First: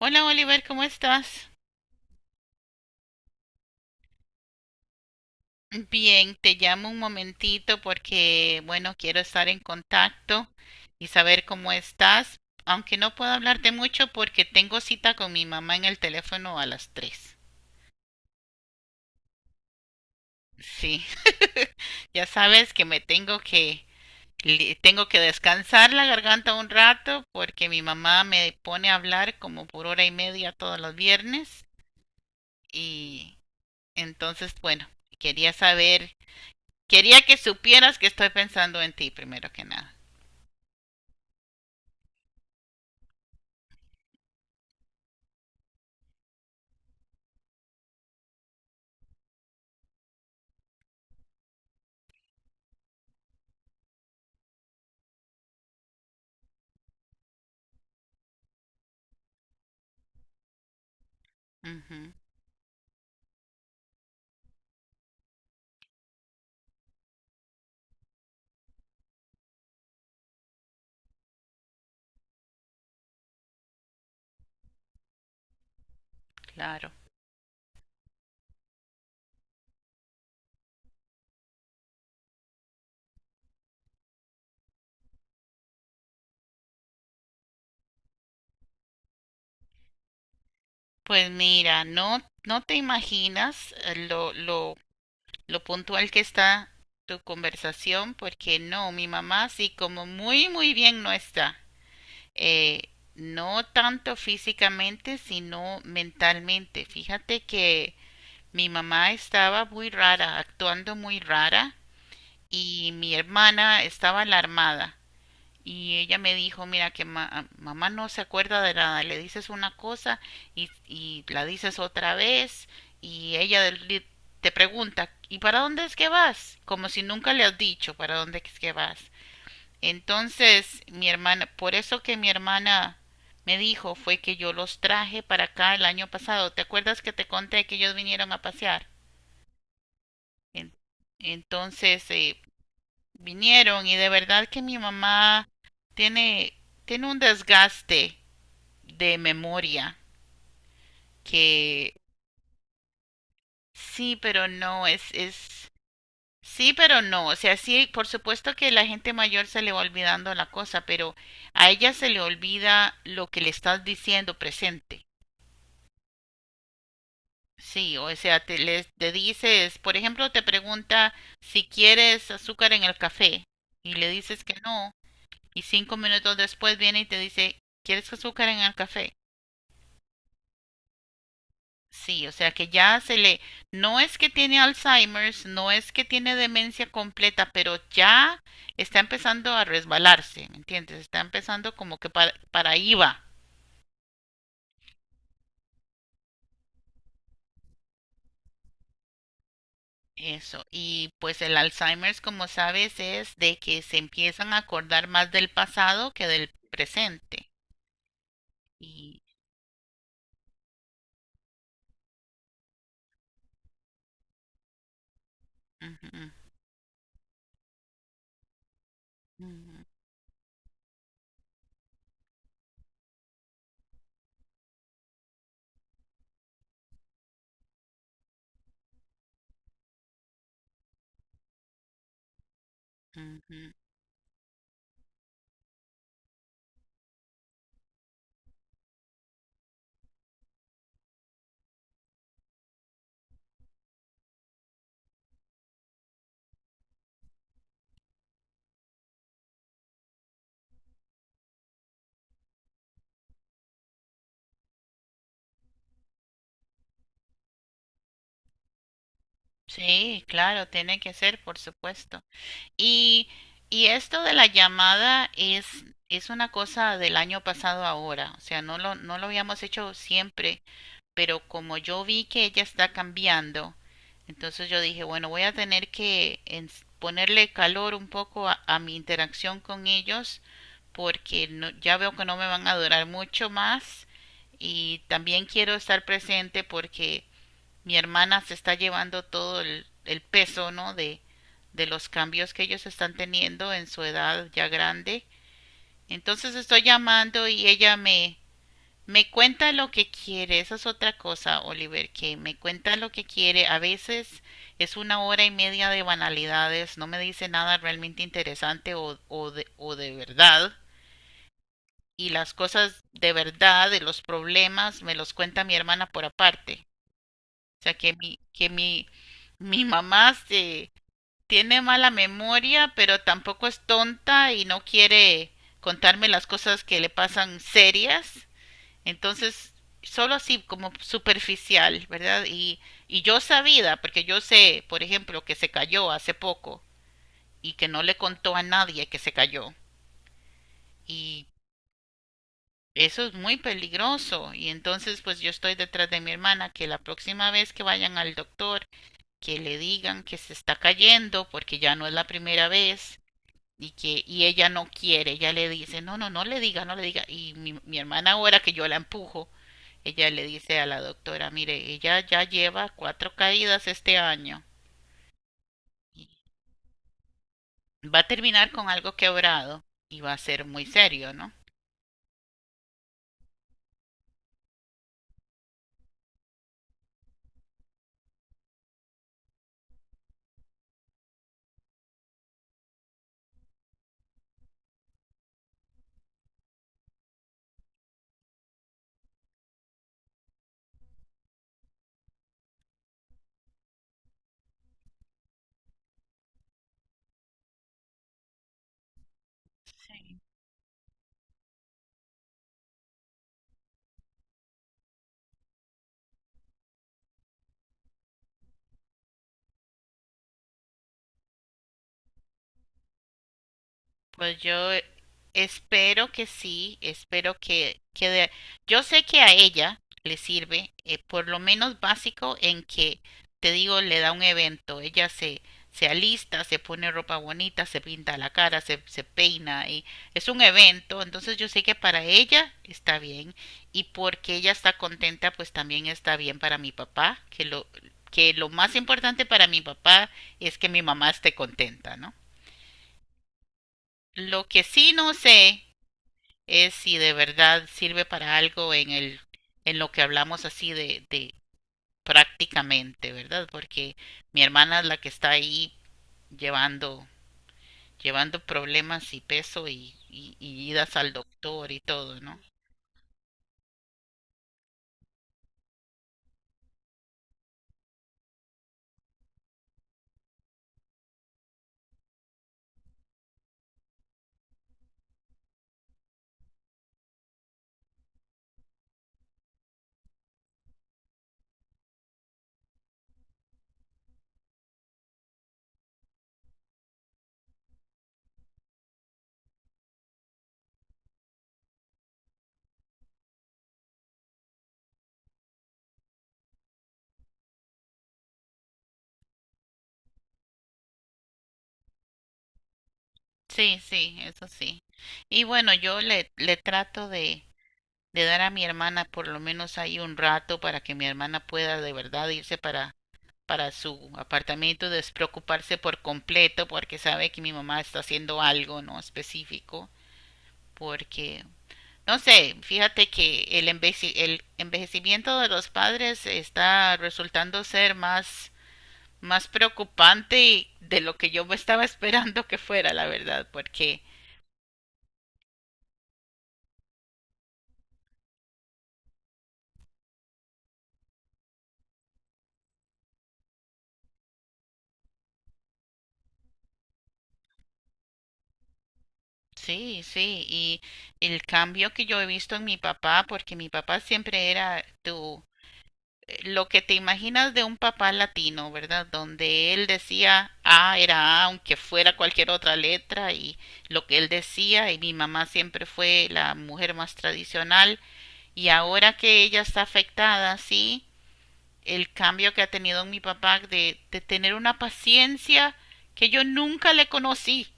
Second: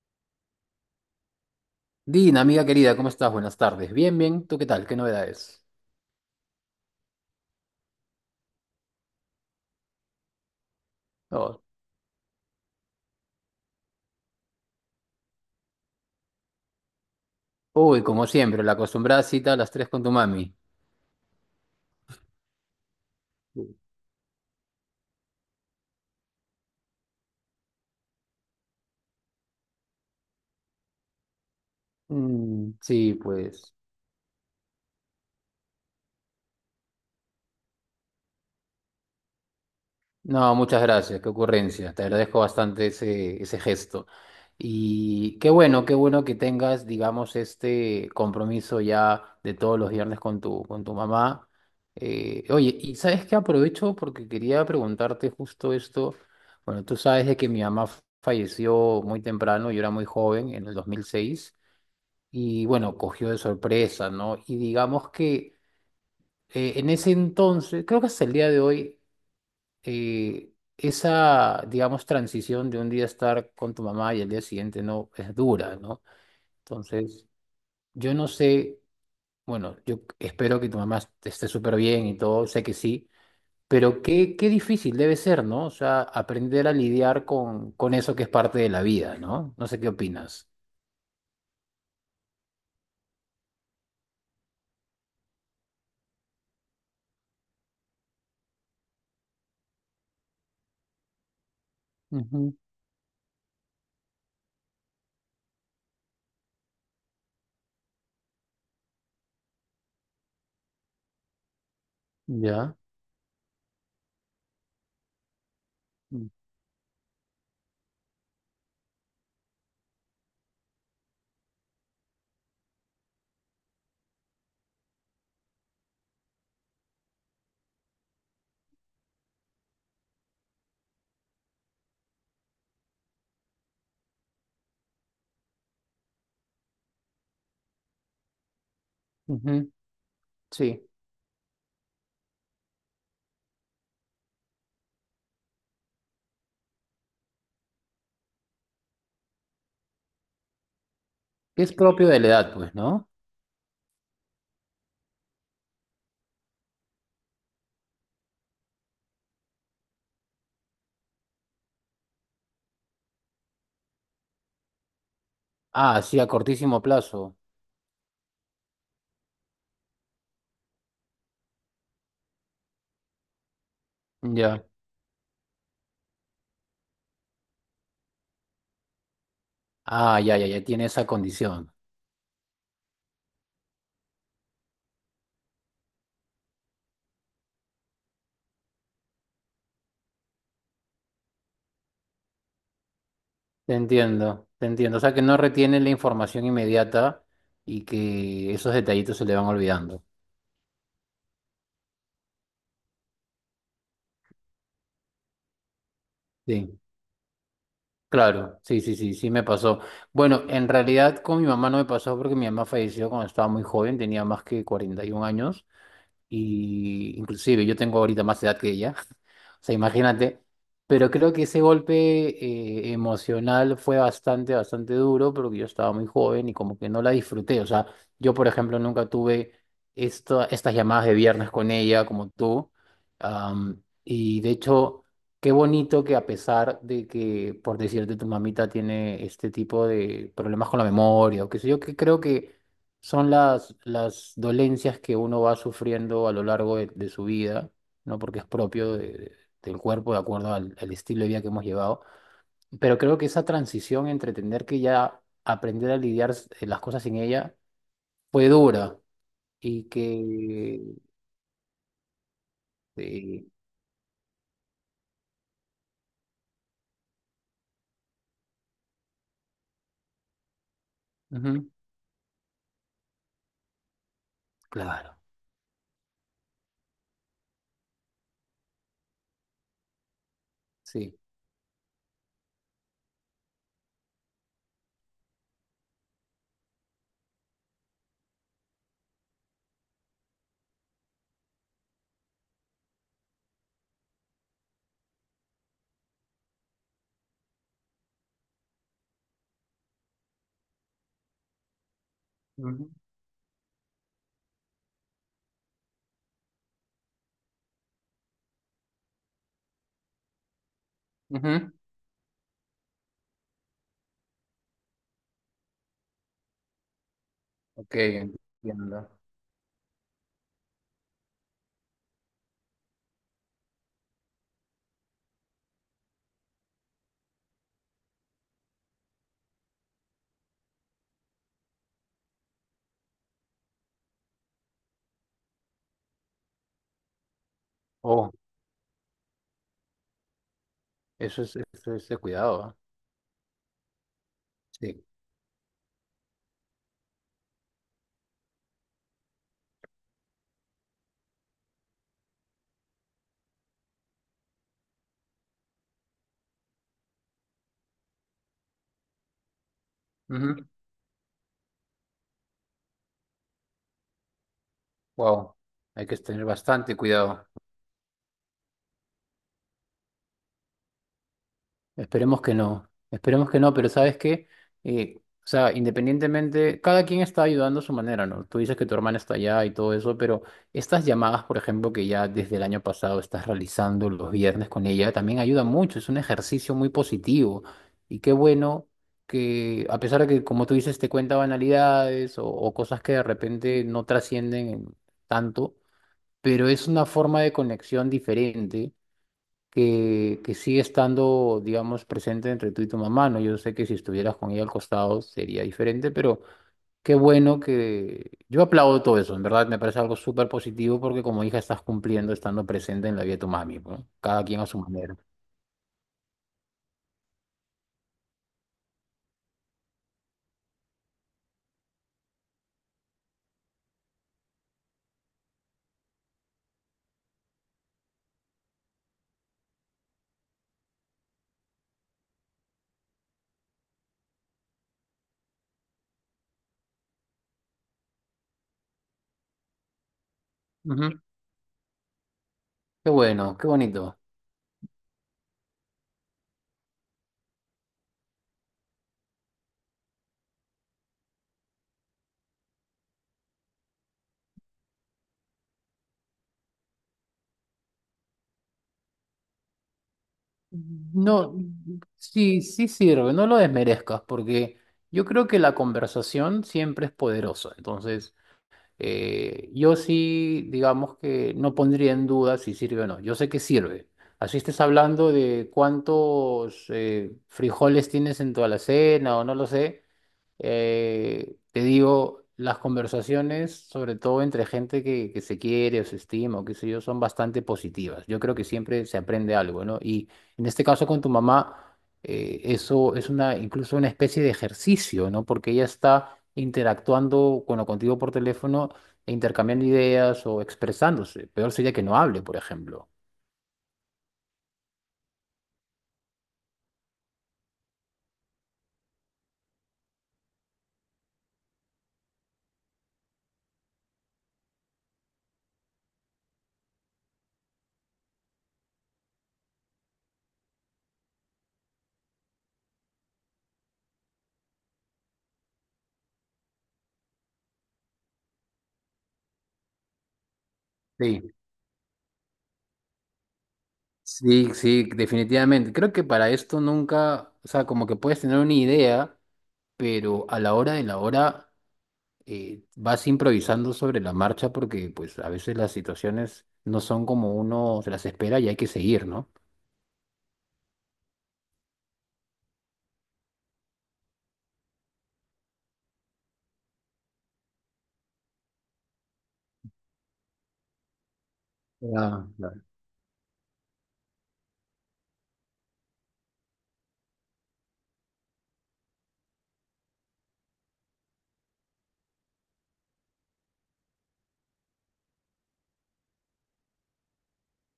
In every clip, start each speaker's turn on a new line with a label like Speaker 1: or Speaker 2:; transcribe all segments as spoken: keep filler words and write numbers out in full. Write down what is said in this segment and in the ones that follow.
Speaker 1: Hola, Oliver, ¿cómo estás?
Speaker 2: Dina, amiga querida, ¿cómo estás? Buenas tardes. Bien, bien. ¿Tú qué tal? ¿Qué novedades?
Speaker 1: Bien, te llamo un momentito porque, bueno, quiero estar en contacto y saber
Speaker 2: Oh.
Speaker 1: cómo estás, aunque no puedo hablarte mucho porque tengo cita con mi mamá en el teléfono a las tres.
Speaker 2: Uy, como siempre, la acostumbrada cita a las tres con tu mami.
Speaker 1: Sí, ya sabes que me tengo que li- tengo que descansar la garganta un rato porque mi mamá me pone a hablar como por hora y media todos los viernes
Speaker 2: Mm, sí,
Speaker 1: y
Speaker 2: pues.
Speaker 1: entonces, bueno, quería saber. Quería que supieras que estoy pensando en ti primero que nada.
Speaker 2: No, muchas gracias, qué ocurrencia. Te agradezco bastante ese, ese gesto. Y qué bueno, qué bueno que tengas, digamos, este compromiso ya de todos los viernes con tu, con tu mamá. Eh, oye, y sabes que aprovecho porque quería preguntarte justo esto. Bueno, tú sabes de que mi mamá f- falleció muy temprano, yo era muy joven, en el dos mil seis,
Speaker 1: Ujú,
Speaker 2: y bueno, cogió de sorpresa, ¿no? Y digamos que eh, en ese entonces, creo que hasta el día de hoy eh, esa, digamos, transición de un día estar con tu mamá y el día siguiente no es dura, ¿no?
Speaker 1: claro.
Speaker 2: Entonces, yo no sé, bueno, yo espero que tu mamá est- esté súper bien y todo, sé que sí, pero qué, qué difícil debe ser, ¿no? O sea, aprender a lidiar con, con eso que es parte de la vida, ¿no? No sé qué opinas.
Speaker 1: Pues mira, no, no te imaginas eh, lo, lo, lo puntual que está tu conversación, porque no, mi mamá sí como muy, muy bien no está.
Speaker 2: Ujú.
Speaker 1: Eh, no tanto físicamente, sino mentalmente. Fíjate que mi mamá estaba muy rara, actuando muy rara,
Speaker 2: Ya.
Speaker 1: y mi hermana estaba alarmada. Y ella
Speaker 2: Mm,
Speaker 1: me dijo, mira que ma- mamá no se acuerda de nada, le dices una cosa y, y la dices otra vez y ella del- li- te pregunta, ¿y para dónde es que vas? Como si nunca le has dicho para dónde es que vas. Entonces, mi hermana, por eso que mi hermana me dijo fue que yo los traje para acá el año pasado. ¿Te acuerdas que te conté que ellos vinieron a pasear?
Speaker 2: ujú.
Speaker 1: En-
Speaker 2: Sí.
Speaker 1: entonces, eh, vinieron y de verdad que mi mamá tiene, tiene un desgaste de memoria
Speaker 2: Es
Speaker 1: que
Speaker 2: propio de la edad, pues, ¿no?
Speaker 1: sí, pero no, es, es, sí, pero no. O sea, sí, por supuesto que la gente mayor se le va olvidando la cosa, pero a ella se le olvida lo que le estás diciendo presente.
Speaker 2: Ah, sí, a cortísimo plazo.
Speaker 1: Sí, o sea, te, le, te dices, por ejemplo, te pregunta si quieres azúcar en el café y le dices que
Speaker 2: Ya.
Speaker 1: no, y cinco minutos después viene y te dice, ¿quieres azúcar en el café?
Speaker 2: Ah, ya, ya, ya tiene esa condición.
Speaker 1: Sí, o sea que ya se le, no es que tiene Alzheimer's, no es que tiene demencia completa, pero ya está empezando a resbalarse, ¿me entiendes? Está empezando como que para, para ahí va
Speaker 2: Te entiendo, te entiendo. O sea, que no retiene la información inmediata y que esos detallitos se le van olvidando.
Speaker 1: eso. Y pues el Alzheimer's, como sabes, es de que se empiezan a acordar más del pasado que del
Speaker 2: Sí,
Speaker 1: presente.
Speaker 2: claro, sí, sí, sí,
Speaker 1: Y
Speaker 2: sí me pasó. Bueno, en realidad con mi mamá no me pasó porque mi mamá falleció cuando estaba muy joven, tenía más que cuarenta y un años,
Speaker 1: ujú,
Speaker 2: y inclusive yo tengo ahorita más edad que ella, o sea,
Speaker 1: ujú,
Speaker 2: imagínate, pero creo que ese golpe eh, emocional fue bastante, bastante duro, porque yo estaba muy joven y como que no la disfruté. O sea, yo por ejemplo nunca tuve esta- estas llamadas de viernes con ella como tú.
Speaker 1: ujú.
Speaker 2: Am, y de hecho, qué bonito que, a pesar de que, por decirte, tu mamita tiene este tipo de problemas con la memoria o qué sé yo, que creo que son las, las dolencias que uno va sufriendo a lo largo de, de su vida, ¿no? Porque es propio de- de- del cuerpo de acuerdo al, al estilo de vida que hemos llevado. Pero creo que esa transición entre entender que ya aprender a lidiar s- eh, las cosas sin ella fue dura y
Speaker 1: Sí, claro,
Speaker 2: que...
Speaker 1: tiene que ser, por supuesto. Y,
Speaker 2: eh,
Speaker 1: y esto de la llamada es, es una cosa del año pasado ahora, o sea, no lo, no lo habíamos hecho siempre, pero
Speaker 2: ujú,
Speaker 1: como yo vi que ella está cambiando, entonces yo dije,
Speaker 2: claro,
Speaker 1: bueno, voy a tener que ens- ponerle calor un poco a, a mi interacción con ellos
Speaker 2: sí.
Speaker 1: porque no- ya veo que no me van a durar mucho más y también quiero estar presente porque mi hermana se está llevando todo el, el peso, ¿no? De, de los cambios que ellos están teniendo en su edad ya grande. Entonces estoy llamando y ella me, me cuenta lo que quiere. Esa es otra cosa, Oliver, que me
Speaker 2: Ujú,
Speaker 1: cuenta lo que quiere. A veces es una hora y media de banalidades, no me dice nada realmente interesante o, o de, o de verdad.
Speaker 2: ujú.
Speaker 1: Y las cosas de verdad, de los problemas, me los cuenta mi hermana por aparte. O sea,
Speaker 2: Ok,
Speaker 1: que mi, que mi,
Speaker 2: entiendo.
Speaker 1: mi mamá se tiene mala memoria, pero tampoco es tonta y no quiere contarme las cosas que le pasan serias. Entonces, solo así como superficial, ¿verdad? Y, y yo sabida, porque yo sé, por ejemplo, que se cayó hace poco y que no le
Speaker 2: Oh,
Speaker 1: contó a nadie que se cayó.
Speaker 2: eso
Speaker 1: Y
Speaker 2: es, eso es de cuidado, ¿ah?
Speaker 1: eso es muy peligroso. Y
Speaker 2: Sí.
Speaker 1: entonces, pues yo estoy detrás de mi hermana, que la próxima vez que vayan al doctor, que le digan que se está cayendo, porque ya no es la primera vez y que y ella no quiere, ella le dice, no, no, no le diga, no le diga. Y mi, mi hermana ahora que yo la empujo, ella le dice a la doctora, mire, ella ya lleva cuatro caídas este año,
Speaker 2: Wow, hay que
Speaker 1: y
Speaker 2: tener bastante cuidado.
Speaker 1: va a terminar con algo quebrado y va a ser muy serio, ¿no?
Speaker 2: Esperemos que no, esperemos que no, pero ¿sabes qué? Eh, o sea, independientemente, cada quien está ayudando a su manera, ¿no? Tú dices que tu hermana está allá y todo eso, pero estas llamadas, por ejemplo, que ya desde el año pasado estás realizando los viernes con ella, también ayuda mucho, es un ejercicio muy positivo. Y qué bueno que, a pesar de que, como tú dices, te cuenta banalidades o, o cosas que de repente no trascienden tanto, pero es una forma de conexión diferente
Speaker 1: Sí.
Speaker 2: que, que sigue estando, digamos, presente entre tú y tu mamá, ¿no? Yo sé que si estuvieras con ella al costado sería diferente, pero qué bueno que... Yo aplaudo todo eso, en verdad me parece algo súper positivo porque como hija estás cumpliendo estando presente en la vida de tu mami, ¿no? Cada
Speaker 1: Pues
Speaker 2: quien a su
Speaker 1: yo
Speaker 2: manera.
Speaker 1: espero que sí, espero que, que de- yo sé que a ella le sirve, eh, por lo menos básico, en que, te digo, le da un evento, ella se, se alista, se pone ropa bonita, se pinta la cara, se, se peina, y es un evento, entonces yo sé que para ella está bien, y porque ella está contenta, pues también está bien para mi papá, que lo, que lo más importante para mi papá es que mi
Speaker 2: Ujú.
Speaker 1: mamá esté contenta, ¿no?
Speaker 2: Qué bueno, qué bonito.
Speaker 1: Lo que sí no sé es si de verdad sirve para algo en el, en lo que hablamos así de, de prácticamente, ¿verdad? Porque mi hermana es la que está ahí llevando, llevando problemas y peso y, y, y idas al
Speaker 2: No,
Speaker 1: doctor y todo, ¿no?
Speaker 2: sí, sí sirve, no lo desmerezcas porque yo creo que la conversación siempre es poderosa, entonces... Eh, yo sí, digamos que no pondría en duda si sirve o no. Yo sé que sirve. Así estés hablando de cuántos eh, frijoles tienes en tu alacena o no lo sé. Eh, te digo, las conversaciones, sobre todo entre gente que, que se quiere o se estima o qué sé yo, son bastante positivas. Yo creo que siempre se aprende algo, ¿no? Y en este caso con tu mamá, eh, eso es una, incluso una especie de ejercicio, ¿no? Porque ella está interactuando, bueno, contigo por teléfono e intercambiando ideas o expresándose. Peor sería que no hable, por ejemplo.
Speaker 1: Sí, sí, eso sí. Y bueno, yo le, le trato de, de dar a mi hermana por lo menos ahí un rato para que mi hermana pueda de verdad irse para, para su apartamento, despreocuparse por completo porque sabe que mi mamá está haciendo algo no específico, porque no sé, fíjate que el, enveci- el envejecimiento de los padres está resultando ser más, más preocupante de lo que
Speaker 2: Sí,
Speaker 1: yo me estaba esperando que fuera, la verdad, porque
Speaker 2: sí, sí, definitivamente. Creo que para esto nunca, o sea, como que puedes tener una idea, pero a la hora de la hora eh, vas improvisando sobre la marcha porque pues a veces las situaciones no son como uno se las espera y hay que seguir, ¿no?
Speaker 1: sí, sí, y el cambio que yo he visto en mi papá, porque mi papá siempre era tu lo que te imaginas de un papá latino, ¿verdad? Donde él decía A era A, aunque fuera
Speaker 2: Ah,
Speaker 1: cualquier
Speaker 2: claro.
Speaker 1: otra letra, y lo que él decía, y mi mamá siempre fue la mujer más tradicional, y ahora que ella está afectada, sí, el cambio que ha tenido en mi papá de, de tener una paciencia que yo nunca le conocí,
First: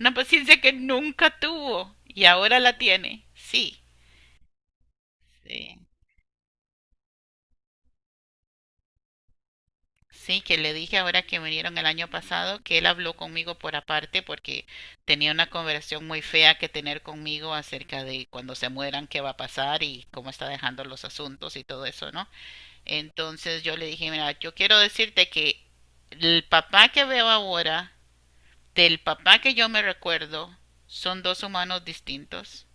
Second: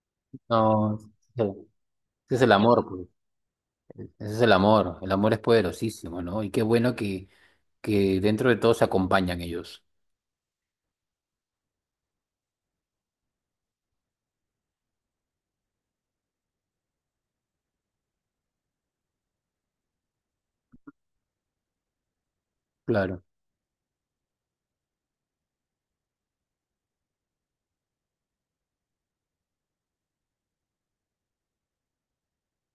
Speaker 1: una paciencia que
Speaker 2: No,
Speaker 1: nunca
Speaker 2: sí,
Speaker 1: tuvo, y
Speaker 2: ese es el
Speaker 1: ahora la
Speaker 2: amor, pues.
Speaker 1: tiene, sí,
Speaker 2: Ese es el amor. El amor es
Speaker 1: sí.
Speaker 2: poderosísimo, ¿no? Y qué bueno que, que dentro de todo se acompañan ellos.
Speaker 1: Sí, que le dije ahora que vinieron el año pasado que él habló conmigo por aparte porque tenía una conversación muy fea que tener conmigo acerca de cuando se mueran, qué va a pasar y cómo está dejando los asuntos y todo eso, ¿no?
Speaker 2: Claro.
Speaker 1: Entonces yo le dije, mira, yo quiero decirte que el papá que veo ahora, del papá que yo me recuerdo, son dos humanos distintos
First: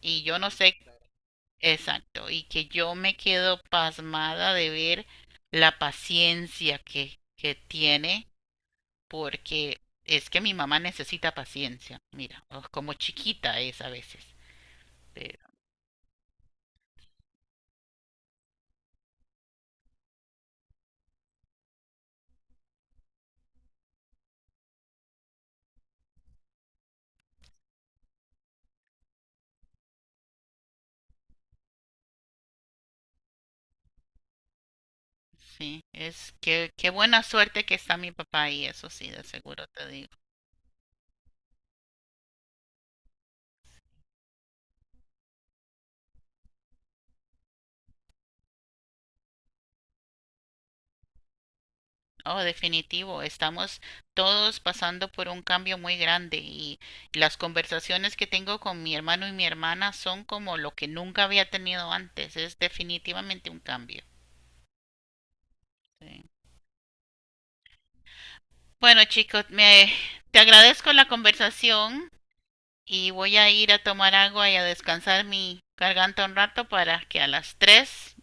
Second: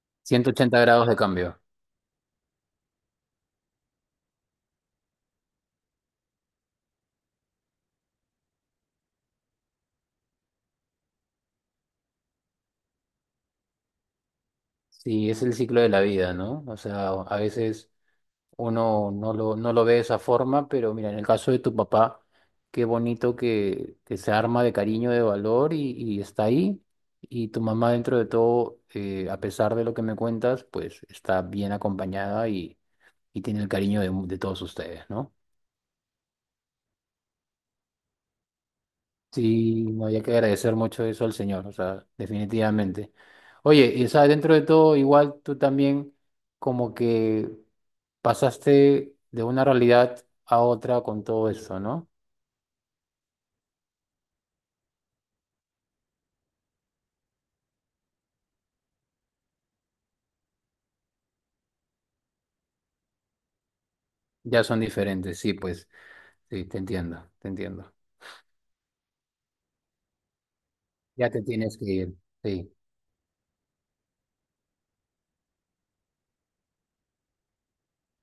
Speaker 1: y yo no
Speaker 2: ciento
Speaker 1: sé,
Speaker 2: ochenta grados de cambio.
Speaker 1: exacto, y que yo me quedo pasmada de ver la paciencia que, que tiene porque es que mi mamá necesita paciencia. Mira, oh, como chiquita es a veces.
Speaker 2: Sí, es
Speaker 1: Pero
Speaker 2: el ciclo de la vida, ¿no? O sea, a veces uno no lo, no lo ve de esa forma, pero mira, en el caso de tu papá, qué bonito que, que se arma de cariño, de valor y, y está ahí. Y tu mamá, dentro de todo, eh, a pesar de lo que me cuentas, pues está bien acompañada, y, y tiene el cariño de, mu- de todos ustedes, ¿no?
Speaker 1: sí, es que qué buena suerte que está mi papá y eso sí, de seguro
Speaker 2: Sí,
Speaker 1: te
Speaker 2: no
Speaker 1: digo.
Speaker 2: había que agradecer mucho eso al Señor, o sea, definitivamente. Oye, y o sea, dentro de todo, igual tú también como que pasaste de una realidad a otra con todo eso, ¿no?
Speaker 1: Oh, definitivo, estamos todos pasando por un cambio muy grande y las conversaciones que tengo con mi hermano y mi hermana son como lo que nunca había tenido antes. Es definitivamente un cambio.
Speaker 2: Ya son diferentes, sí, pues,
Speaker 1: Sí.
Speaker 2: sí, te entiendo, te entiendo.
Speaker 1: Bueno, chicos, me, te agradezco la
Speaker 2: Ya te tienes que
Speaker 1: conversación.
Speaker 2: ir, sí,
Speaker 1: Y voy a ir a tomar agua y a descansar mi garganta un rato para que a las tres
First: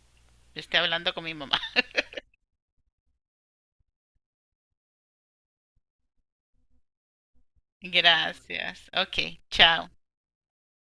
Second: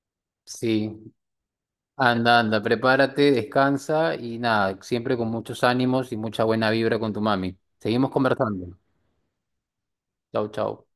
Speaker 1: esté
Speaker 2: sí.
Speaker 1: hablando con mi mamá.
Speaker 2: Anda, anda, prepárate, descansa y nada, siempre con muchos ánimos y mucha buena vibra con tu mami. Seguimos conversando.
Speaker 1: Gracias. Ok, chao.
Speaker 2: Chau, chau.